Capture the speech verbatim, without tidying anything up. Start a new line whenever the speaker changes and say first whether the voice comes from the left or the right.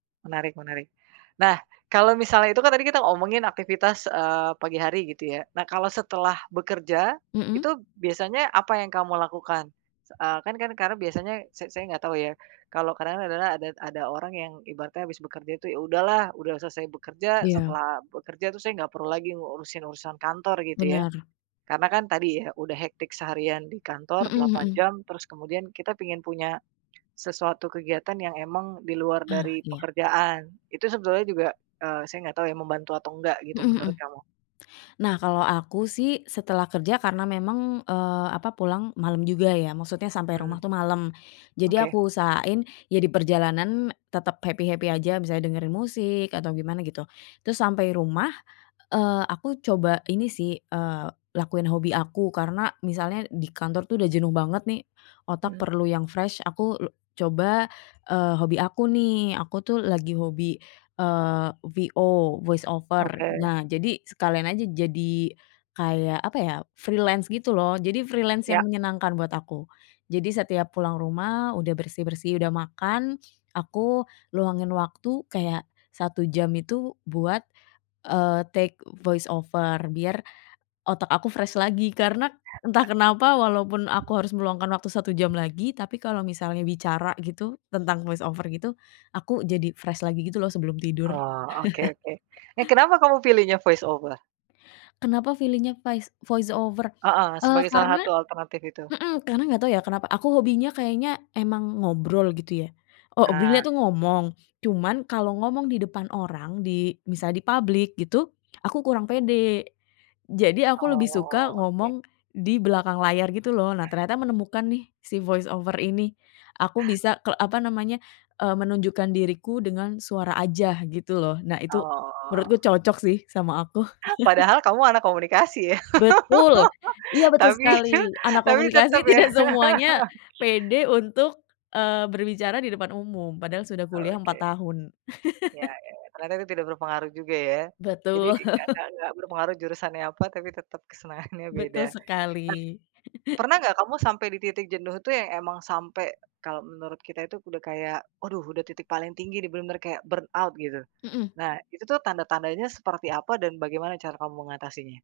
right: Menarik menarik. Nah, kalau misalnya itu kan tadi kita ngomongin aktivitas, eee, pagi hari gitu ya. Nah, kalau setelah bekerja
left: Mmm.
right: itu biasanya apa yang kamu lakukan? Eee, kan kan karena biasanya sa saya enggak tahu ya kalau kadang adalah ada ada orang yang ibaratnya habis bekerja itu, "Ya udahlah, udah selesai bekerja
left: Iya.
right: setelah bekerja tuh saya nggak perlu lagi ngurusin urusan kantor," gitu ya.
left: Benar.
right: Karena kan tadi ya udah hectic seharian di kantor
left: Mhm
right: delapan
left: mhm.
right: jam terus kemudian kita pingin punya sesuatu kegiatan yang emang di luar
left: Ah,
right: dari
left: iya.
right: pekerjaan. Itu sebetulnya juga, eee, saya nggak tahu ya membantu atau enggak gitu
left: Mhm mhm.
right: menurut kamu.
left: Nah kalau aku sih setelah kerja karena memang, eee, apa, pulang malam juga ya, maksudnya sampai
right: Mmm.
left: rumah tuh malem. Jadi
right: Oke.
left: aku usahain ya diperjalanan tetep happy-happy aja, misalnya dengerin musik atau gimana gitu. Terus sampai rumah, eee, aku coba ini sih, eee, lakuin hobi aku karena misalnya di kantor tuh udah jenuh banget nih otak
right: Mmm.
left: perlu yang fresh aku lu coba, eee, hobi aku nih. Aku tuh lagi hobi, eee, VO, voice over.
right: Oke.
left: Nah, jadi sekalian aja jadi kayak apa ya, freelance gitu loh. Jadi freelance
right: Ya.
left: yang menyenangkan buat aku. Jadi setiap pulang rumah udah bersih-bersih, udah makan aku luangin waktu kayak satu jam itu buat, eee, take voice over biar otak aku fresh lagi. Karena entah kenapa walaupun aku harus meluangkan waktu satu jam lagi, tapi kalau misalnya bicara gitu tentang voice over gitu aku jadi fresh lagi gitu loh sebelum tidur.
right: Oh, oke oke. Eh, kenapa kamu pilihnya voice over?
left: Kenapa pilihnya vais voice over,
right: Heeh,
left: eee,
right: sebagai salah
left: karena
right: satu alternatif itu.
left: mhm, karena nggak tau ya kenapa, aku hobinya kayaknya emang ngobrol gitu ya. obilya
right: Ah.
left: tuh ngomong, cuman kalau ngomong di depan orang di misalnya di public gitu aku kurang pede. Jadi aku lebih suka
right: Oke.
left: ngomong di belakang layar gitu loh. Nah, ternyata menemukan nih si voice over ini aku bisa kel apa namanya, eee, menunjukkan diriku dengan suara aja gitu loh. Nah, itu
right: Oh.
left: menurutku cocok sih sama aku.
right: Padahal kamu anak komunikasi ya.
left: Betul! Iya betul
right: Tapi
left: sekali, anak
right: tapi tetep
left: komunikasi
right: ya.
left: tidak semuanya pede untuk, eee, berbicara di depan umum, padahal sudah kuliah empat
right: Oke.
left: tahun.
right: Ya ya, karena kan itu tidak berpengaruh juga ya. Jadi
left: Betul.
right: nggak nggak nggak berpengaruh jurusannya apa tapi tetep kesenangannya beda.
left: Betul
right: Per
left: sekali.
right: pernah nggak kamu sampai di titik jenuh tuh yang emang sampai, kalau menurut kita itu udah kayak, aduh udah titik paling tinggi bener-bener kayak burnout gitu.
left: Mmm.
right: Nah, itu tuh tanda-tandanya seperti apa dan bagaimana cara kamu mengatasinya?